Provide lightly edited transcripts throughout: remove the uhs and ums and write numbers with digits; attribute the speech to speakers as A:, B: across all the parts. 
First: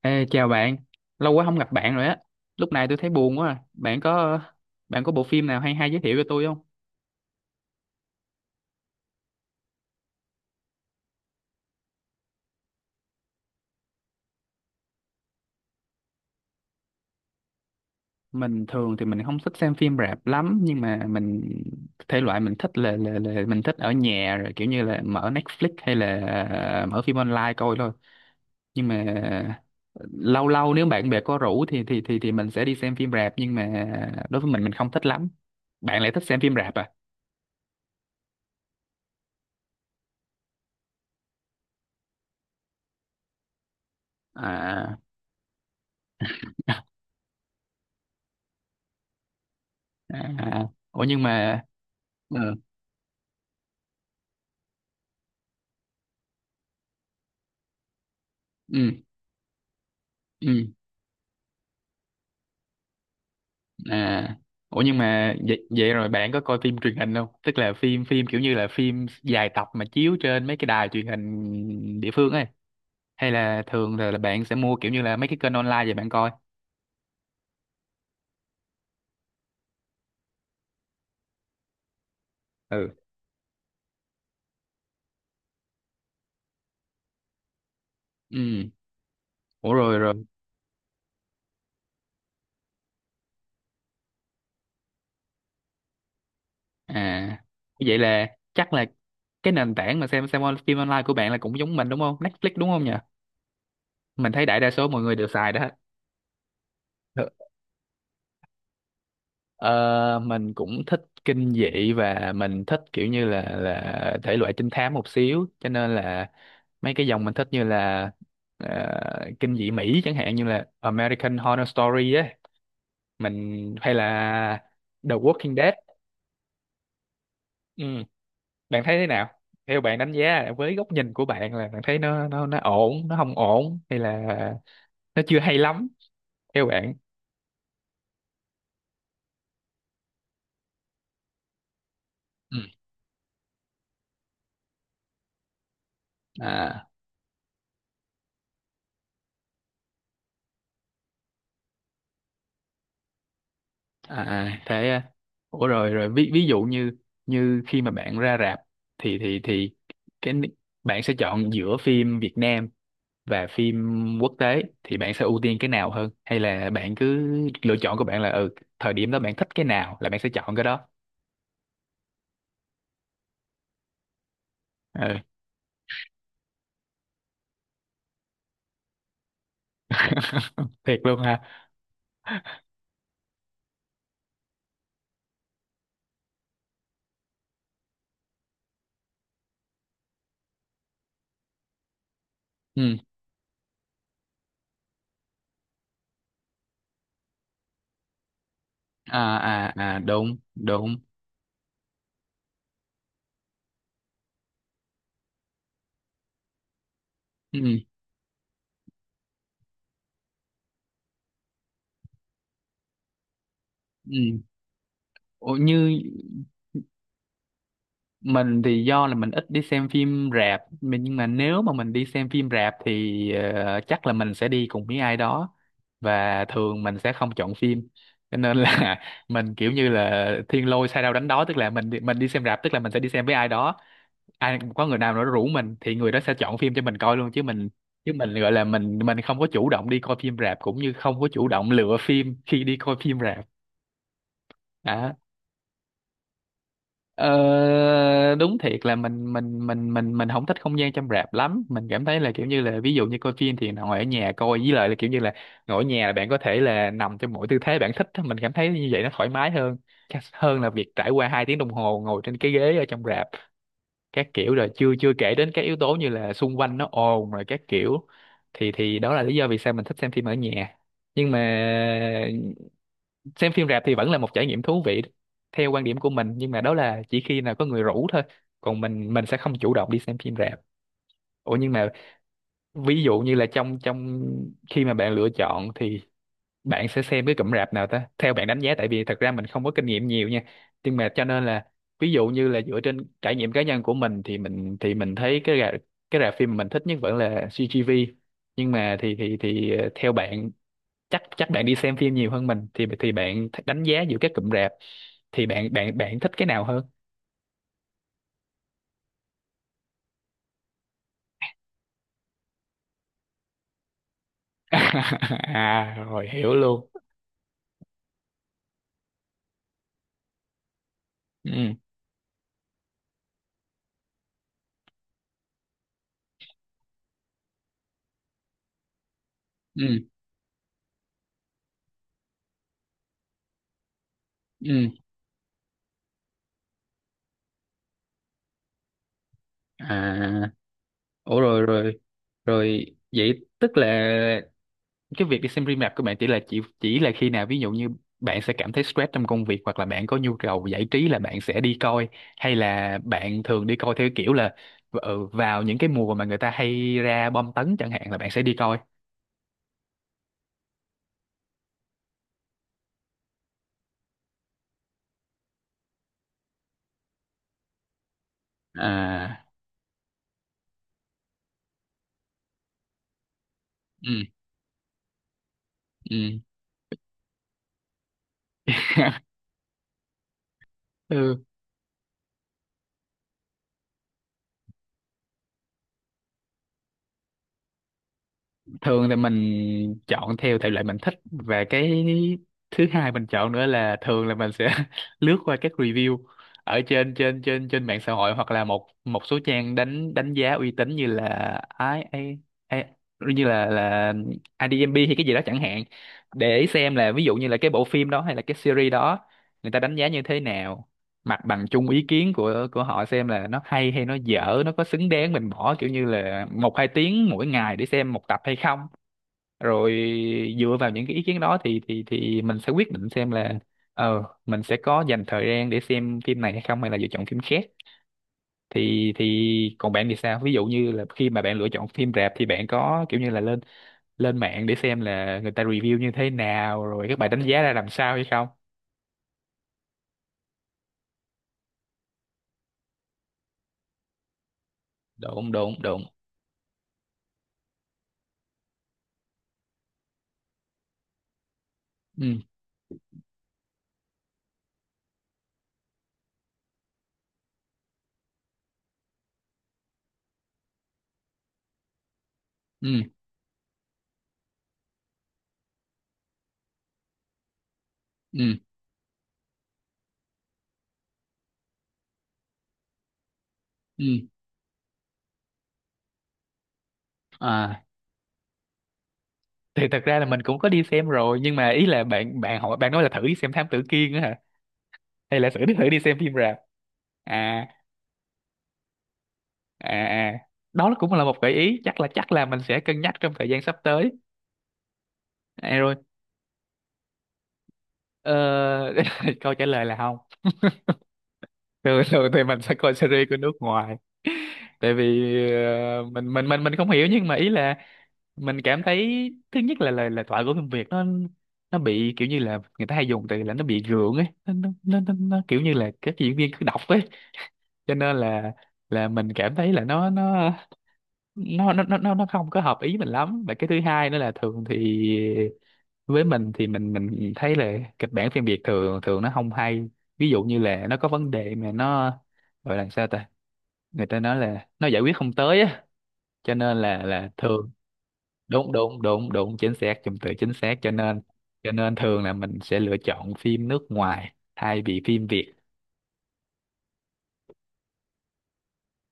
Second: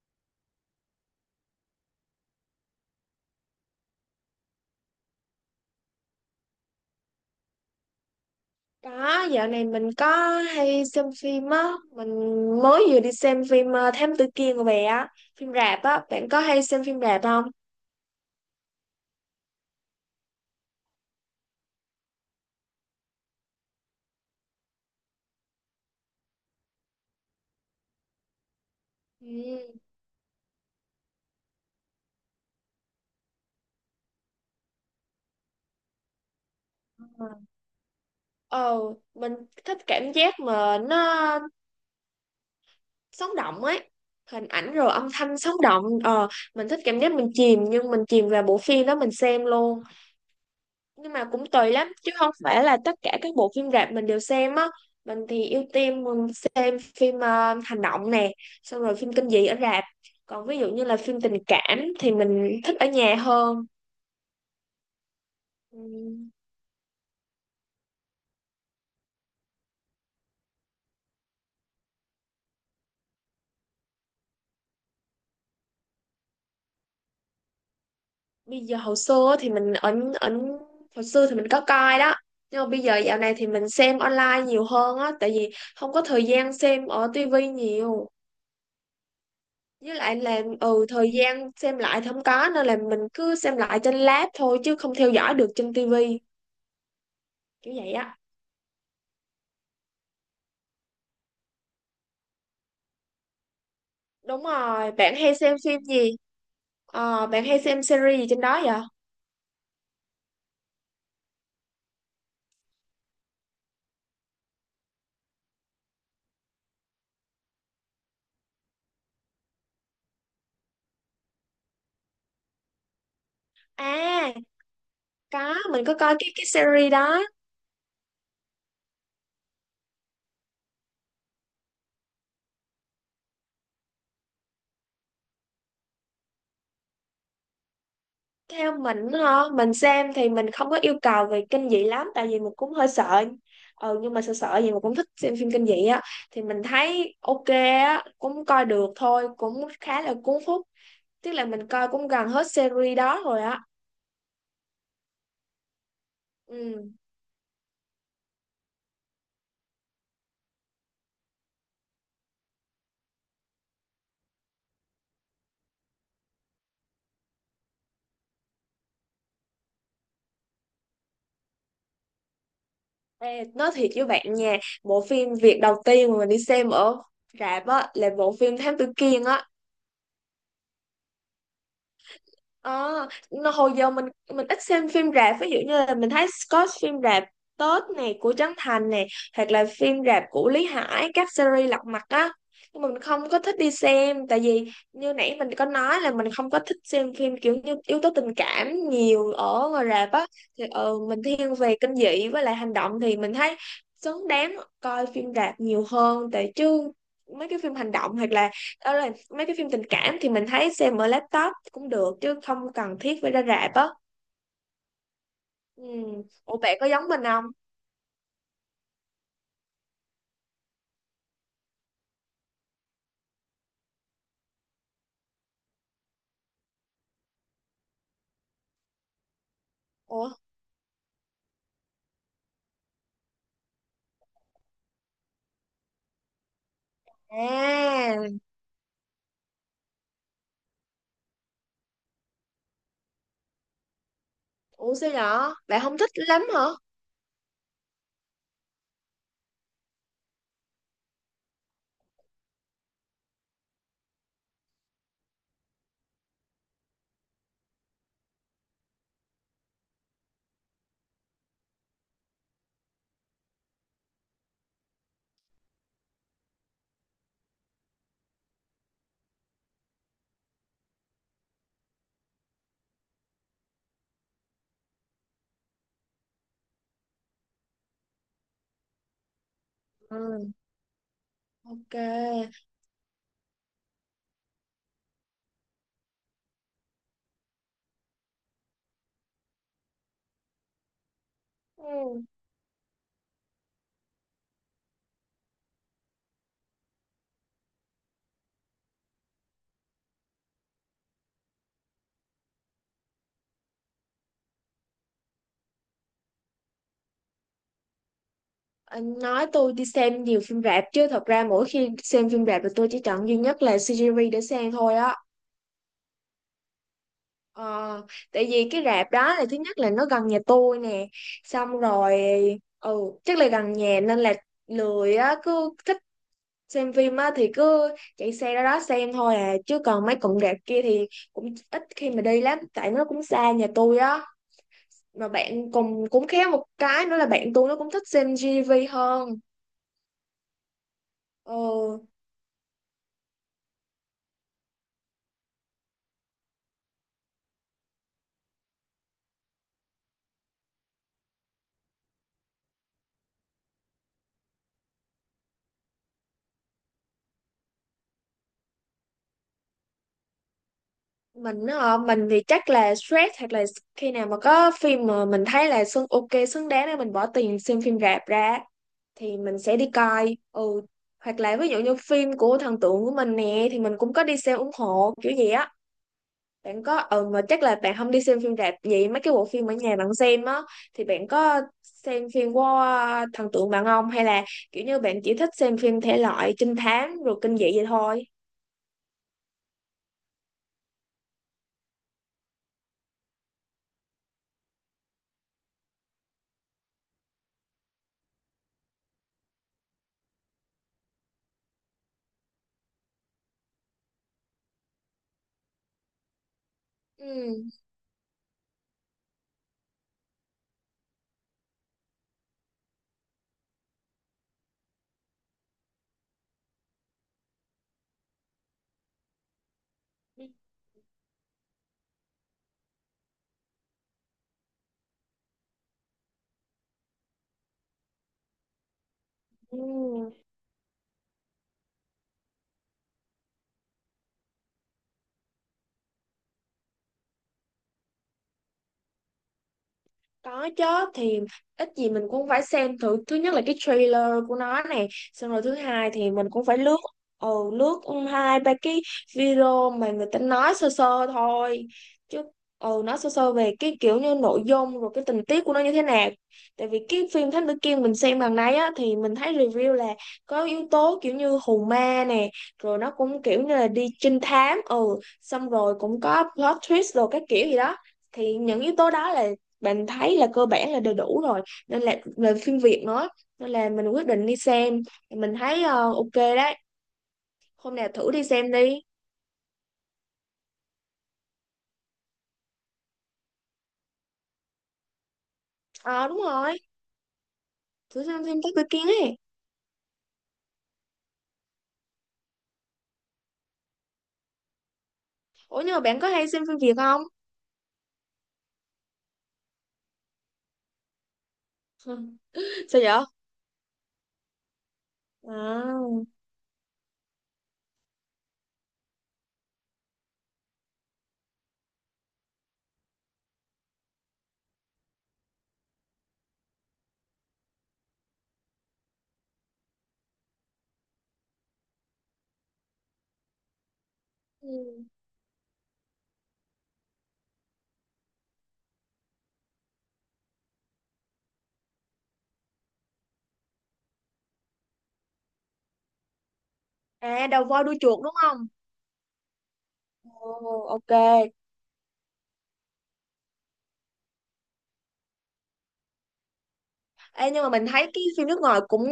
A: Ê, chào bạn, lâu quá không gặp bạn rồi á. Lúc này tôi thấy buồn quá à. Bạn có bộ phim nào hay hay giới thiệu cho tôi không?
B: Có, dạo này mình có hay xem phim á, mình mới vừa đi xem phim Thám Tử Kiên của bé á, phim rạp á, bạn có hay xem phim rạp không?
A: Mình thường thì mình không thích xem phim rạp lắm nhưng mà mình thể loại mình thích là mình thích ở nhà rồi kiểu như là mở Netflix hay là mở phim online coi thôi. Nhưng mà
B: Ừ.
A: lâu lâu nếu bạn bè có rủ thì mình sẽ đi xem phim rạp nhưng mà đối với mình không thích lắm. Bạn lại thích xem phim rạp à?
B: Ờ, mình thích cảm giác mà nó sống động ấy, hình ảnh rồi
A: À,
B: âm thanh sống động, mình thích cảm giác mình chìm, nhưng mình chìm vào bộ phim đó mình xem luôn.
A: à, à. Ủa
B: Nhưng
A: nhưng
B: mà cũng
A: mà
B: tùy lắm chứ không
A: ừ,
B: phải là tất cả các bộ phim rạp mình đều xem á. Mình thì ưu tiên mình xem phim hành động nè, xong rồi
A: ừ,
B: phim kinh dị ở rạp. Còn
A: ừ,
B: ví dụ như là phim tình cảm thì mình thích ở nhà hơn.
A: à, ủa nhưng mà vậy, vậy rồi
B: Ừm,
A: bạn có coi phim truyền hình không, tức là phim phim kiểu như là phim dài tập mà chiếu trên mấy cái đài truyền hình địa phương ấy, hay là thường là bạn sẽ mua kiểu như là mấy cái kênh online vậy bạn coi?
B: bây giờ hồi xưa thì mình ở ở hồi xưa thì mình có coi đó. Nhưng mà bây
A: Ừ,
B: giờ dạo này thì mình xem online nhiều hơn á, tại vì không có thời gian xem ở tivi nhiều.
A: ừ, ủa
B: Với
A: rồi rồi,
B: lại là thời gian xem lại thì không có, nên là mình cứ xem lại trên lab thôi, chứ không theo dõi được trên tivi,
A: à,
B: kiểu vậy
A: vậy
B: á.
A: là chắc là cái nền tảng mà xem on- phim online của bạn là cũng giống mình đúng không, Netflix đúng không nhỉ? Mình
B: Đúng
A: thấy đại đa số
B: rồi,
A: mọi
B: bạn
A: người đều
B: hay
A: xài
B: xem
A: đó.
B: phim gì? Bạn hay xem series gì trên đó vậy?
A: Ờ, mình cũng thích kinh dị và mình thích kiểu như là thể loại trinh thám một xíu, cho nên là mấy cái dòng mình thích như là ờ, kinh dị Mỹ chẳng hạn như là American Horror Story á, mình hay
B: À,
A: là The Walking
B: có,
A: Dead.
B: mình có coi cái series đó.
A: Ừ, bạn thấy thế nào, theo bạn đánh giá với góc nhìn của bạn là bạn thấy nó nó ổn, nó không ổn hay là nó chưa hay lắm, theo bạn?
B: Theo mình hả, mình xem thì mình không có yêu cầu về kinh dị lắm, tại vì mình
A: Ừ.
B: cũng hơi sợ. Ừ, nhưng mà sợ sợ gì mà cũng thích xem phim kinh dị á. Thì mình
A: À,
B: thấy ok á, cũng coi được thôi, cũng khá là cuốn hút. Tức là mình coi cũng gần hết series đó rồi á.
A: à, à, thế à. Ủa rồi rồi, ví ví dụ
B: Ừ.
A: như như khi mà bạn ra rạp thì thì cái ni- bạn sẽ chọn giữa phim Việt Nam và phim quốc tế thì bạn sẽ ưu tiên cái nào hơn, hay là bạn cứ lựa chọn của bạn là ừ thời điểm đó bạn thích cái nào là bạn sẽ chọn cái đó?
B: Ê, nói thiệt với bạn nha, bộ
A: Ừ.
B: phim việc đầu tiên mà mình đi xem ở rạp á là bộ phim Thám Tử Kiên á.
A: Thiệt luôn ha.
B: Ờ, hồi giờ mình ít xem phim rạp, ví dụ như là mình thấy có phim rạp Tết này của Trấn Thành này, hoặc là phim rạp của Lý Hải các series lật mặt á, nhưng mà
A: Ừ.
B: mình không có thích đi xem, tại vì như nãy mình có nói là mình không có thích xem phim kiểu như yếu tố tình cảm nhiều
A: À
B: ở
A: à
B: ngoài
A: à,
B: rạp á.
A: đúng
B: Thì
A: đúng.
B: mình thiên về kinh dị với lại hành động thì mình thấy xứng đáng coi phim rạp nhiều hơn, tại chứ mấy cái
A: Ừ.
B: phim hành động, hoặc là đó là mấy cái phim tình cảm thì mình thấy xem ở laptop cũng được chứ không cần thiết phải ra rạp á.
A: Ừ. Ủa, như
B: Ừ. Ủa bạn có giống mình không?
A: mình thì do là mình ít đi xem phim rạp mình- nhưng mà nếu mà mình đi xem phim rạp thì ờ, chắc là mình sẽ đi cùng với ai đó và thường mình sẽ không chọn phim, cho nên là mình kiểu như
B: Ủa.
A: là thiên lôi sai đâu đánh đó, tức là mình đi xem rạp tức là mình sẽ đi xem với ai đó, ai có người nào đó rủ mình thì người đó sẽ chọn phim cho mình coi luôn chứ mình chứ
B: À.
A: mình gọi là mình không có chủ động đi coi phim rạp cũng như không có chủ động lựa phim khi đi coi phim rạp.
B: Ủa sao
A: Đó.
B: nhỏ bạn không thích lắm hả?
A: Ờ, đúng thiệt là mình không thích không gian trong rạp lắm, mình cảm thấy là kiểu như là ví dụ như coi phim thì ngồi ở nhà coi, với lại là kiểu như là ngồi ở nhà là bạn có thể là nằm trong mọi tư thế bạn thích á. Mình cảm thấy như vậy nó thoải mái hơn, hơn là việc trải qua hai tiếng đồng hồ ngồi trên cái ghế ở trong rạp các kiểu, rồi chưa chưa kể đến các yếu tố như là xung quanh nó ồn rồi các kiểu, thì đó là lý do vì sao mình thích xem phim ở nhà. Nhưng mà xem phim rạp thì vẫn là một trải nghiệm thú vị theo quan điểm của mình, nhưng mà đó là chỉ khi nào có người rủ thôi, còn mình sẽ không chủ động đi xem phim
B: Ừ.
A: rạp. Ủa nhưng mà
B: Ok.
A: ví dụ như là trong trong khi mà bạn lựa chọn thì bạn sẽ xem cái cụm rạp nào ta, theo bạn đánh giá, tại vì thật ra mình không có kinh nghiệm nhiều nha nhưng mà cho nên là ví
B: Ừ.
A: dụ như là dựa trên trải nghiệm cá nhân của mình thì mình thấy cái rạp, cái rạp phim mình thích nhất vẫn là CGV, nhưng mà thì ờ, theo bạn, chắc chắc bạn đi xem phim nhiều hơn mình thì bạn th- đánh giá giữa các cụm rạp thì bạn bạn bạn thích cái nào hơn?
B: Anh nói tôi đi xem nhiều phim rạp chứ thật ra mỗi khi xem phim rạp thì tôi chỉ chọn duy nhất là series để xem thôi á.
A: À rồi, hiểu luôn.
B: Ờ, tại vì cái rạp đó là thứ nhất là nó gần nhà tôi nè,
A: Ừ,
B: xong rồi ừ chắc là gần nhà nên là lười á, cứ thích xem phim á thì cứ chạy xe ra đó xem thôi à, chứ còn
A: ừ,
B: mấy cụm rạp kia thì cũng ít khi mà đi lắm, tại nó cũng xa nhà tôi á.
A: ừ,
B: Mà bạn cùng cũng khéo một cái nữa là bạn tôi nó cũng thích xem GV hơn.
A: à, ủa rồi
B: Ừ.
A: rồi rồi vậy, tức là cái việc đi xem phim rạp của bạn chỉ là khi nào ví dụ như bạn sẽ cảm thấy stress trong công việc hoặc là bạn có nhu cầu giải trí là bạn sẽ đi coi, hay là bạn thường đi coi theo kiểu là ừ, vào những cái mùa mà người ta hay ra bom tấn chẳng hạn là bạn sẽ đi coi?
B: Mình á, mình thì chắc là stress, hoặc là khi nào mà có phim mà mình thấy là xứng ok xứng đáng để mình bỏ tiền xem phim rạp ra thì
A: À,
B: mình sẽ đi coi. Ừ Hoặc là ví dụ như phim của thần tượng của mình nè thì mình cũng
A: ừ,
B: có đi xem ủng hộ kiểu gì á.
A: ừ.
B: Bạn có mà chắc là bạn không đi xem phim rạp, vậy mấy cái bộ phim ở nhà bạn xem á, thì bạn
A: Ừ.
B: có xem phim của thần tượng bạn không, hay là kiểu như bạn chỉ thích xem phim thể loại trinh thám rồi kinh dị vậy thôi?
A: Thường thì mình chọn theo thể loại mình thích, và cái thứ hai mình chọn nữa là thường là mình sẽ lướt qua các review ở trên trên trên trên mạng xã hội hoặc là một một số trang đánh đánh giá uy tín như là ai ai ai như là IDMB hay cái gì đó chẳng hạn, để xem là ví dụ như là
B: Ừ.
A: cái bộ phim đó hay là cái series đó người ta đánh giá như thế nào, mặt bằng chung ý kiến của họ xem là nó hay hay nó dở, nó có xứng đáng mình bỏ kiểu như là một hai tiếng mỗi ngày để xem một tập hay không, rồi
B: Ừ.
A: dựa vào những cái ý kiến đó thì thì mình sẽ quyết định xem là ờ mình sẽ có dành thời gian để xem phim này hay không hay là lựa chọn phim khác. Thì
B: Ừ.
A: còn bạn thì sao, ví dụ như là khi mà bạn lựa chọn phim rạp thì bạn có kiểu như là lên lên mạng để xem là người ta review như thế nào rồi các bài đánh giá ra làm sao hay không?
B: Có chứ. Thì ít gì mình cũng phải xem thử, thứ nhất là cái trailer của nó này, xong
A: đúng
B: rồi thứ
A: đúng đúng
B: hai thì mình cũng phải lướt, lướt hai ba cái video mà người ta nói sơ sơ thôi
A: ừ
B: chứ, nói sơ sơ về cái kiểu như nội dung rồi cái tình tiết của nó như thế nào. Tại vì cái phim Thám Tử Kiên mình xem lần này á thì mình thấy review là có yếu tố kiểu như hù ma nè, rồi
A: ừ
B: nó cũng kiểu như là đi trinh thám, xong rồi cũng có plot twist rồi các kiểu gì đó.
A: ừ
B: Thì những yếu tố đó là mình thấy là cơ bản là đầy đủ rồi, nên là về phim Việt nữa, nên là mình
A: ừ,
B: quyết định đi xem. Mình thấy ok đấy,
A: à,
B: hôm nào thử đi xem đi.
A: thì thật ra là mình cũng có đi xem rồi nhưng mà ý là bạn bạn hỏi, bạn nói là thử đi xem Thám Tử Kiên á hả, hay là thử thử đi xem
B: Ờ
A: phim
B: Đúng
A: rạp?
B: rồi,
A: À
B: thử xem phim Tắc Tư Kiến ấy.
A: à à, đó là cũng là một gợi ý, chắc là mình sẽ cân nhắc trong thời gian sắp tới. À,
B: Ủa
A: rồi.
B: nhưng mà bạn có hay xem phim Việt không?
A: Ờ, câu trả lời là không, thường thường thì mình sẽ coi
B: Sao vậy?
A: series của nước ngoài. Tại vì
B: À,
A: ờ, mình không hiểu nhưng mà ý là mình cảm thấy thứ nhất là lời lời thoại của phim Việt nó bị kiểu như là người ta hay dùng từ là nó bị gượng ấy, nó kiểu như là các diễn viên cứ đọc ấy, cho nên là mình cảm thấy là nó không có hợp ý mình lắm, và cái thứ hai nữa là thường
B: ừ.
A: thì với mình thì mình thấy là kịch bản phim Việt thường thường nó không hay, ví dụ như là nó có vấn đề mà nó gọi là sao ta, người ta nói là nó giải quyết không tới á, cho nên là
B: À, đầu
A: thường.
B: voi đuôi chuột đúng không?
A: Đúng đúng đúng đúng, chính xác, dùng từ
B: Ồ,
A: chính xác, cho
B: ok.
A: nên thường là mình sẽ lựa chọn phim nước ngoài thay vì phim Việt.
B: Ê, nhưng mà mình thấy cái phim nước ngoài cũng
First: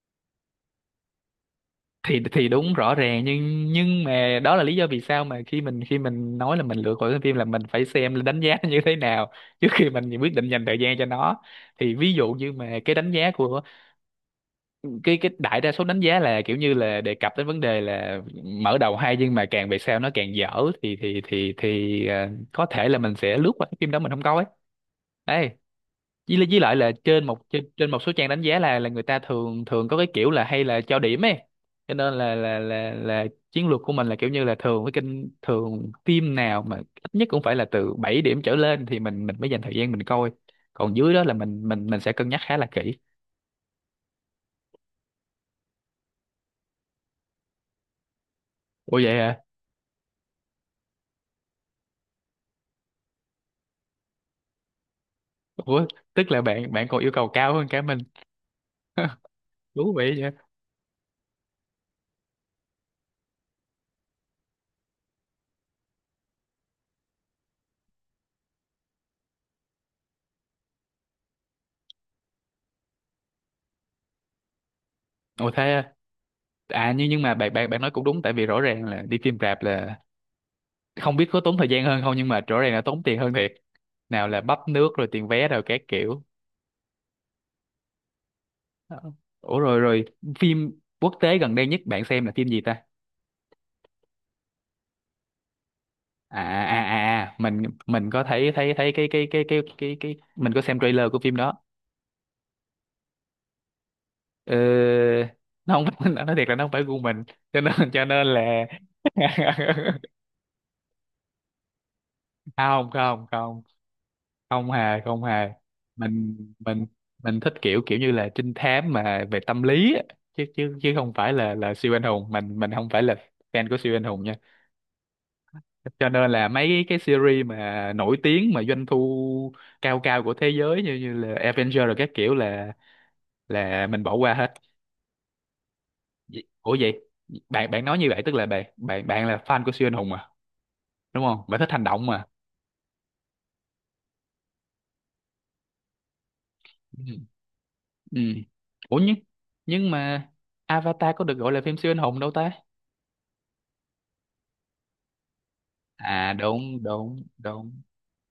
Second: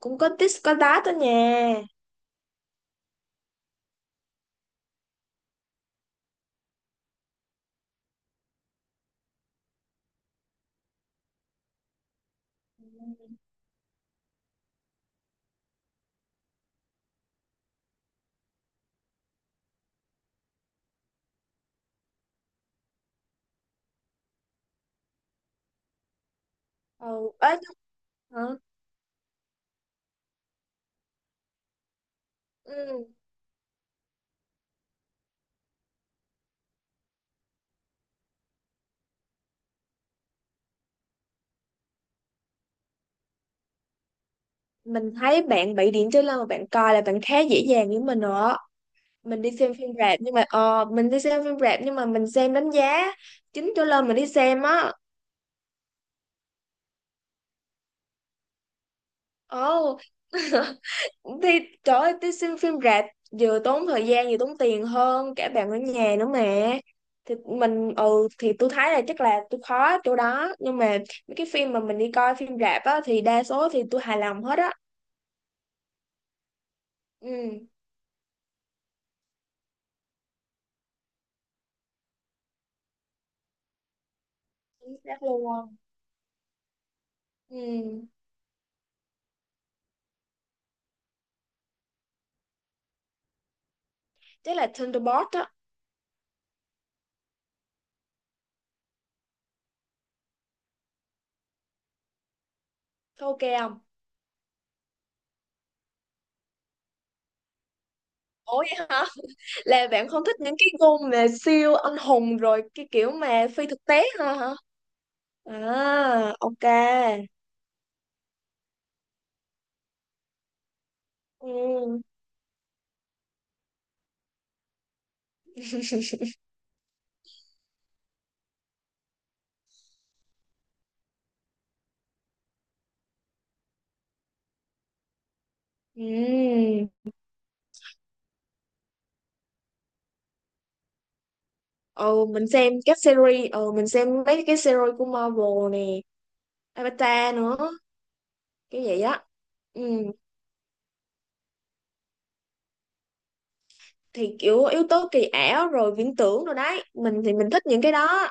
B: cũng có tít có tát đó nha.
A: Thì đúng, rõ ràng, nhưng mà đó là lý do vì sao mà khi mình nói là mình lựa khỏi cái phim là mình phải xem đánh giá nó như thế nào trước khi mình quyết định dành thời gian cho nó. Thì ví dụ như mà cái đánh giá của cái đại đa số đánh giá là kiểu như là đề cập đến vấn đề là mở đầu hay nhưng mà càng về sau nó càng dở, thì thì ờ, có thể là mình sẽ lướt qua cái phim đó mình không coi ấy. Với lại là trên
B: Ừ.
A: một
B: Ấy.
A: trên, trên một số trang đánh
B: Hả.
A: giá là người ta thường thường có cái kiểu là hay là cho điểm ấy, cho nên
B: Ừ.
A: là chiến lược của mình là kiểu như là thường với kênh, thường phim nào mà ít nhất cũng phải là từ 7 điểm trở lên thì mình mới dành thời gian mình coi, còn dưới đó là mình mình sẽ cân nhắc khá là kỹ.
B: Mình thấy bạn bị điện cho lên mà bạn coi là bạn khá dễ dàng với mình rồi á.
A: Ủa vậy à?
B: Mình đi xem phim rạp, nhưng mà mình xem đánh giá chín trở lên mình đi xem á.
A: Ủa tức là bạn bạn còn yêu cầu cao hơn cả mình thú
B: Ồ.
A: vị vậy?
B: Thì trời ơi, đi xem phim rạp vừa tốn thời gian vừa tốn tiền hơn cả bạn ở nhà nữa mà. Thì mình thì tôi thấy là chắc là tôi khó chỗ đó, nhưng mà mấy cái phim mà mình đi coi phim rạp á thì đa số thì tôi hài lòng hết á.
A: Ủa thế à. À, nhưng mà bạn
B: Ừ.
A: bạn bạn nói cũng đúng, tại vì rõ ràng là đi phim rạp là không biết có tốn thời gian hơn không nhưng mà rõ ràng là tốn tiền hơn thiệt. Nào là bắp nước
B: Chính
A: rồi
B: xác
A: tiền vé rồi
B: luôn.
A: các kiểu.
B: Ừ.
A: Ờ. Ủa, rồi rồi phim quốc tế gần đây nhất bạn xem là phim gì ta?
B: Chắc là Thunderbolt á.
A: À à à à, mình có thấy thấy thấy cái mình có xem trailer của phim đó.
B: Thôi ok không.
A: ờ, nó không phải, nói thiệt là nó không phải gu mình, cho nên
B: Ủa
A: là
B: vậy hả? Là bạn không thích những cái gu mà siêu anh hùng rồi cái
A: không
B: kiểu
A: không
B: mà
A: không,
B: phi thực tế hả hả?
A: không hề không hề.
B: À,
A: mình
B: ok.
A: mình mình thích kiểu kiểu như là trinh thám mà về tâm lý á. Chứ chứ chứ không phải là siêu
B: Ừ.
A: anh hùng, mình không phải là fan của siêu anh hùng nha. Cho nên là mấy cái series mà nổi tiếng mà doanh thu cao cao của thế giới như như là Avenger rồi các kiểu là mình bỏ qua hết.
B: Ừ.
A: Ủa vậy bạn bạn nói như vậy tức là bạn bạn bạn là fan của siêu anh hùng mà, đúng không? Bạn thích hành động
B: Ừ,
A: mà.
B: mình xem các series, ừ mình xem mấy cái series của Marvel nè,
A: Ừ.
B: Avatar nữa,
A: Ừ.
B: cái
A: Ủa
B: vậy á.
A: nhưng
B: Ừ.
A: mà Avatar có được gọi là phim siêu anh hùng đâu ta.
B: Thì kiểu yếu tố kỳ ảo rồi viễn
A: À
B: tưởng rồi
A: đúng
B: đấy, mình
A: đúng
B: thì mình thích
A: đúng,
B: những cái đó.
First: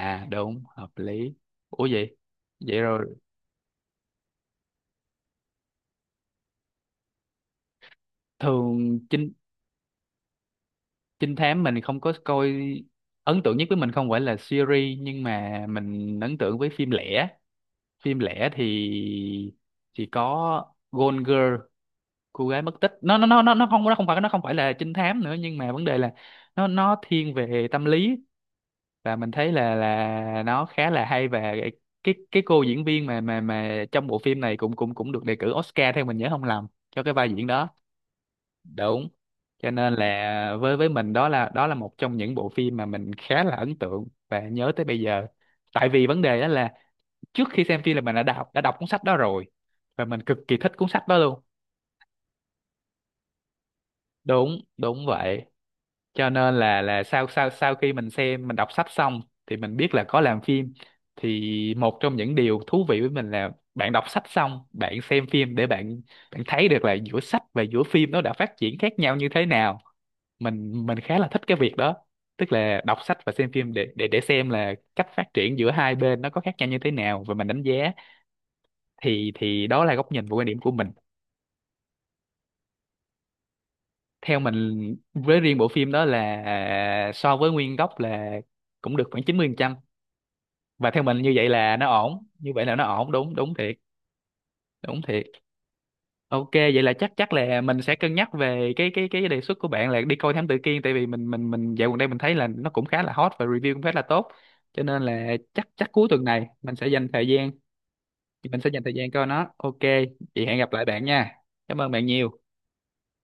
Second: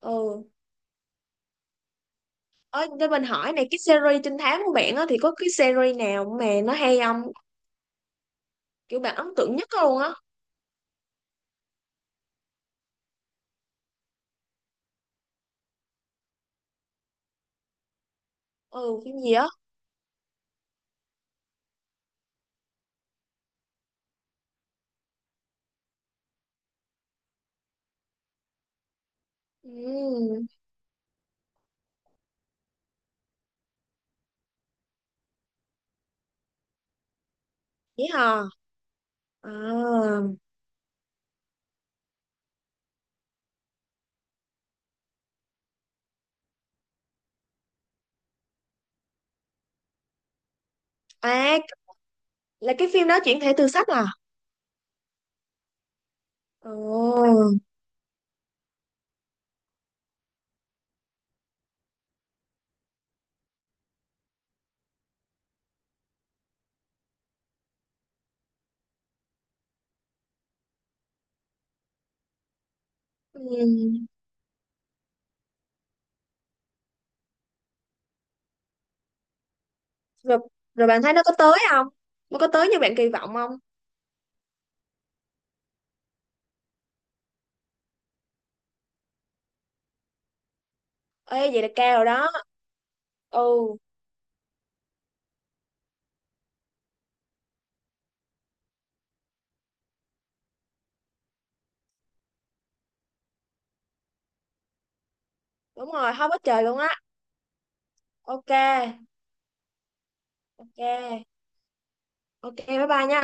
B: Ừ.
A: đúng, hợp lý. Ủa vậy, vậy
B: Ơi cho
A: rồi.
B: mình hỏi này, cái series trinh thám của bạn á thì có cái series nào mà nó hay không,
A: Thường
B: kiểu bạn ấn
A: trinh
B: tượng nhất luôn á?
A: trinh thám mình không có coi. Ấn tượng nhất với mình không phải là series, nhưng mà mình ấn tượng với phim lẻ. Phim lẻ
B: Ừ, phim gì
A: thì
B: á?
A: có Gone Girl, cô gái mất tích. Nó không, nó không phải, nó không phải là trinh thám nữa, nhưng mà vấn đề là nó thiên về tâm lý và mình thấy là
B: Ừ,
A: nó khá là hay. Và cái cô diễn viên mà mà trong bộ phim này cũng cũng cũng được đề cử Oscar, theo mình nhớ không lầm, cho cái vai diễn đó.
B: vậy hả?
A: Đúng.
B: À,
A: Cho nên là với mình đó là, đó là một trong những bộ phim mà mình khá là ấn tượng và nhớ tới bây giờ. Tại vì vấn đề đó là trước khi xem phim là mình đã đọc, đã đọc cuốn sách đó rồi, và mình cực kỳ thích cuốn sách đó luôn.
B: à, là cái phim đó chuyển thể từ sách à?
A: Đúng đúng vậy. Cho nên là sau sau
B: Ồ,
A: sau khi mình xem, mình đọc sách xong thì mình biết là có làm phim. Thì một trong những điều thú vị với mình là bạn đọc sách xong, bạn xem phim để bạn bạn thấy được là giữa sách và giữa phim nó đã phát triển khác nhau như thế nào. Mình khá là thích cái việc đó. Tức là đọc sách và xem phim để
B: ừ.
A: xem là cách phát triển giữa hai bên nó có khác nhau như thế nào, và mình đánh giá. Thì đó là góc nhìn và
B: Rồi,
A: quan điểm của
B: rồi
A: mình.
B: bạn thấy nó có tới không? Nó có tới như bạn kỳ vọng không?
A: Theo mình, với riêng bộ phim đó là, so với nguyên gốc là cũng được khoảng 90%. Và theo mình như vậy
B: Ê, vậy là
A: là nó
B: cao rồi
A: ổn,
B: đó.
A: như vậy là nó ổn, đúng, đúng
B: Ừ,
A: thiệt. Đúng thiệt. Ok, vậy là chắc chắc là mình sẽ cân nhắc về cái đề xuất của bạn là đi coi Thám Tử Kiên, tại vì mình dạo gần đây mình thấy là nó cũng khá là hot và review cũng khá là tốt. Cho nên là chắc chắc
B: đúng
A: cuối
B: rồi,
A: tuần
B: không có
A: này
B: trời
A: mình
B: luôn
A: sẽ
B: á.
A: dành thời gian,
B: Ok,
A: mình sẽ dành thời gian coi nó. Ok, vậy hẹn gặp lại bạn
B: ok,
A: nha. Cảm ơn bạn nhiều.
B: ok, bye bye nha.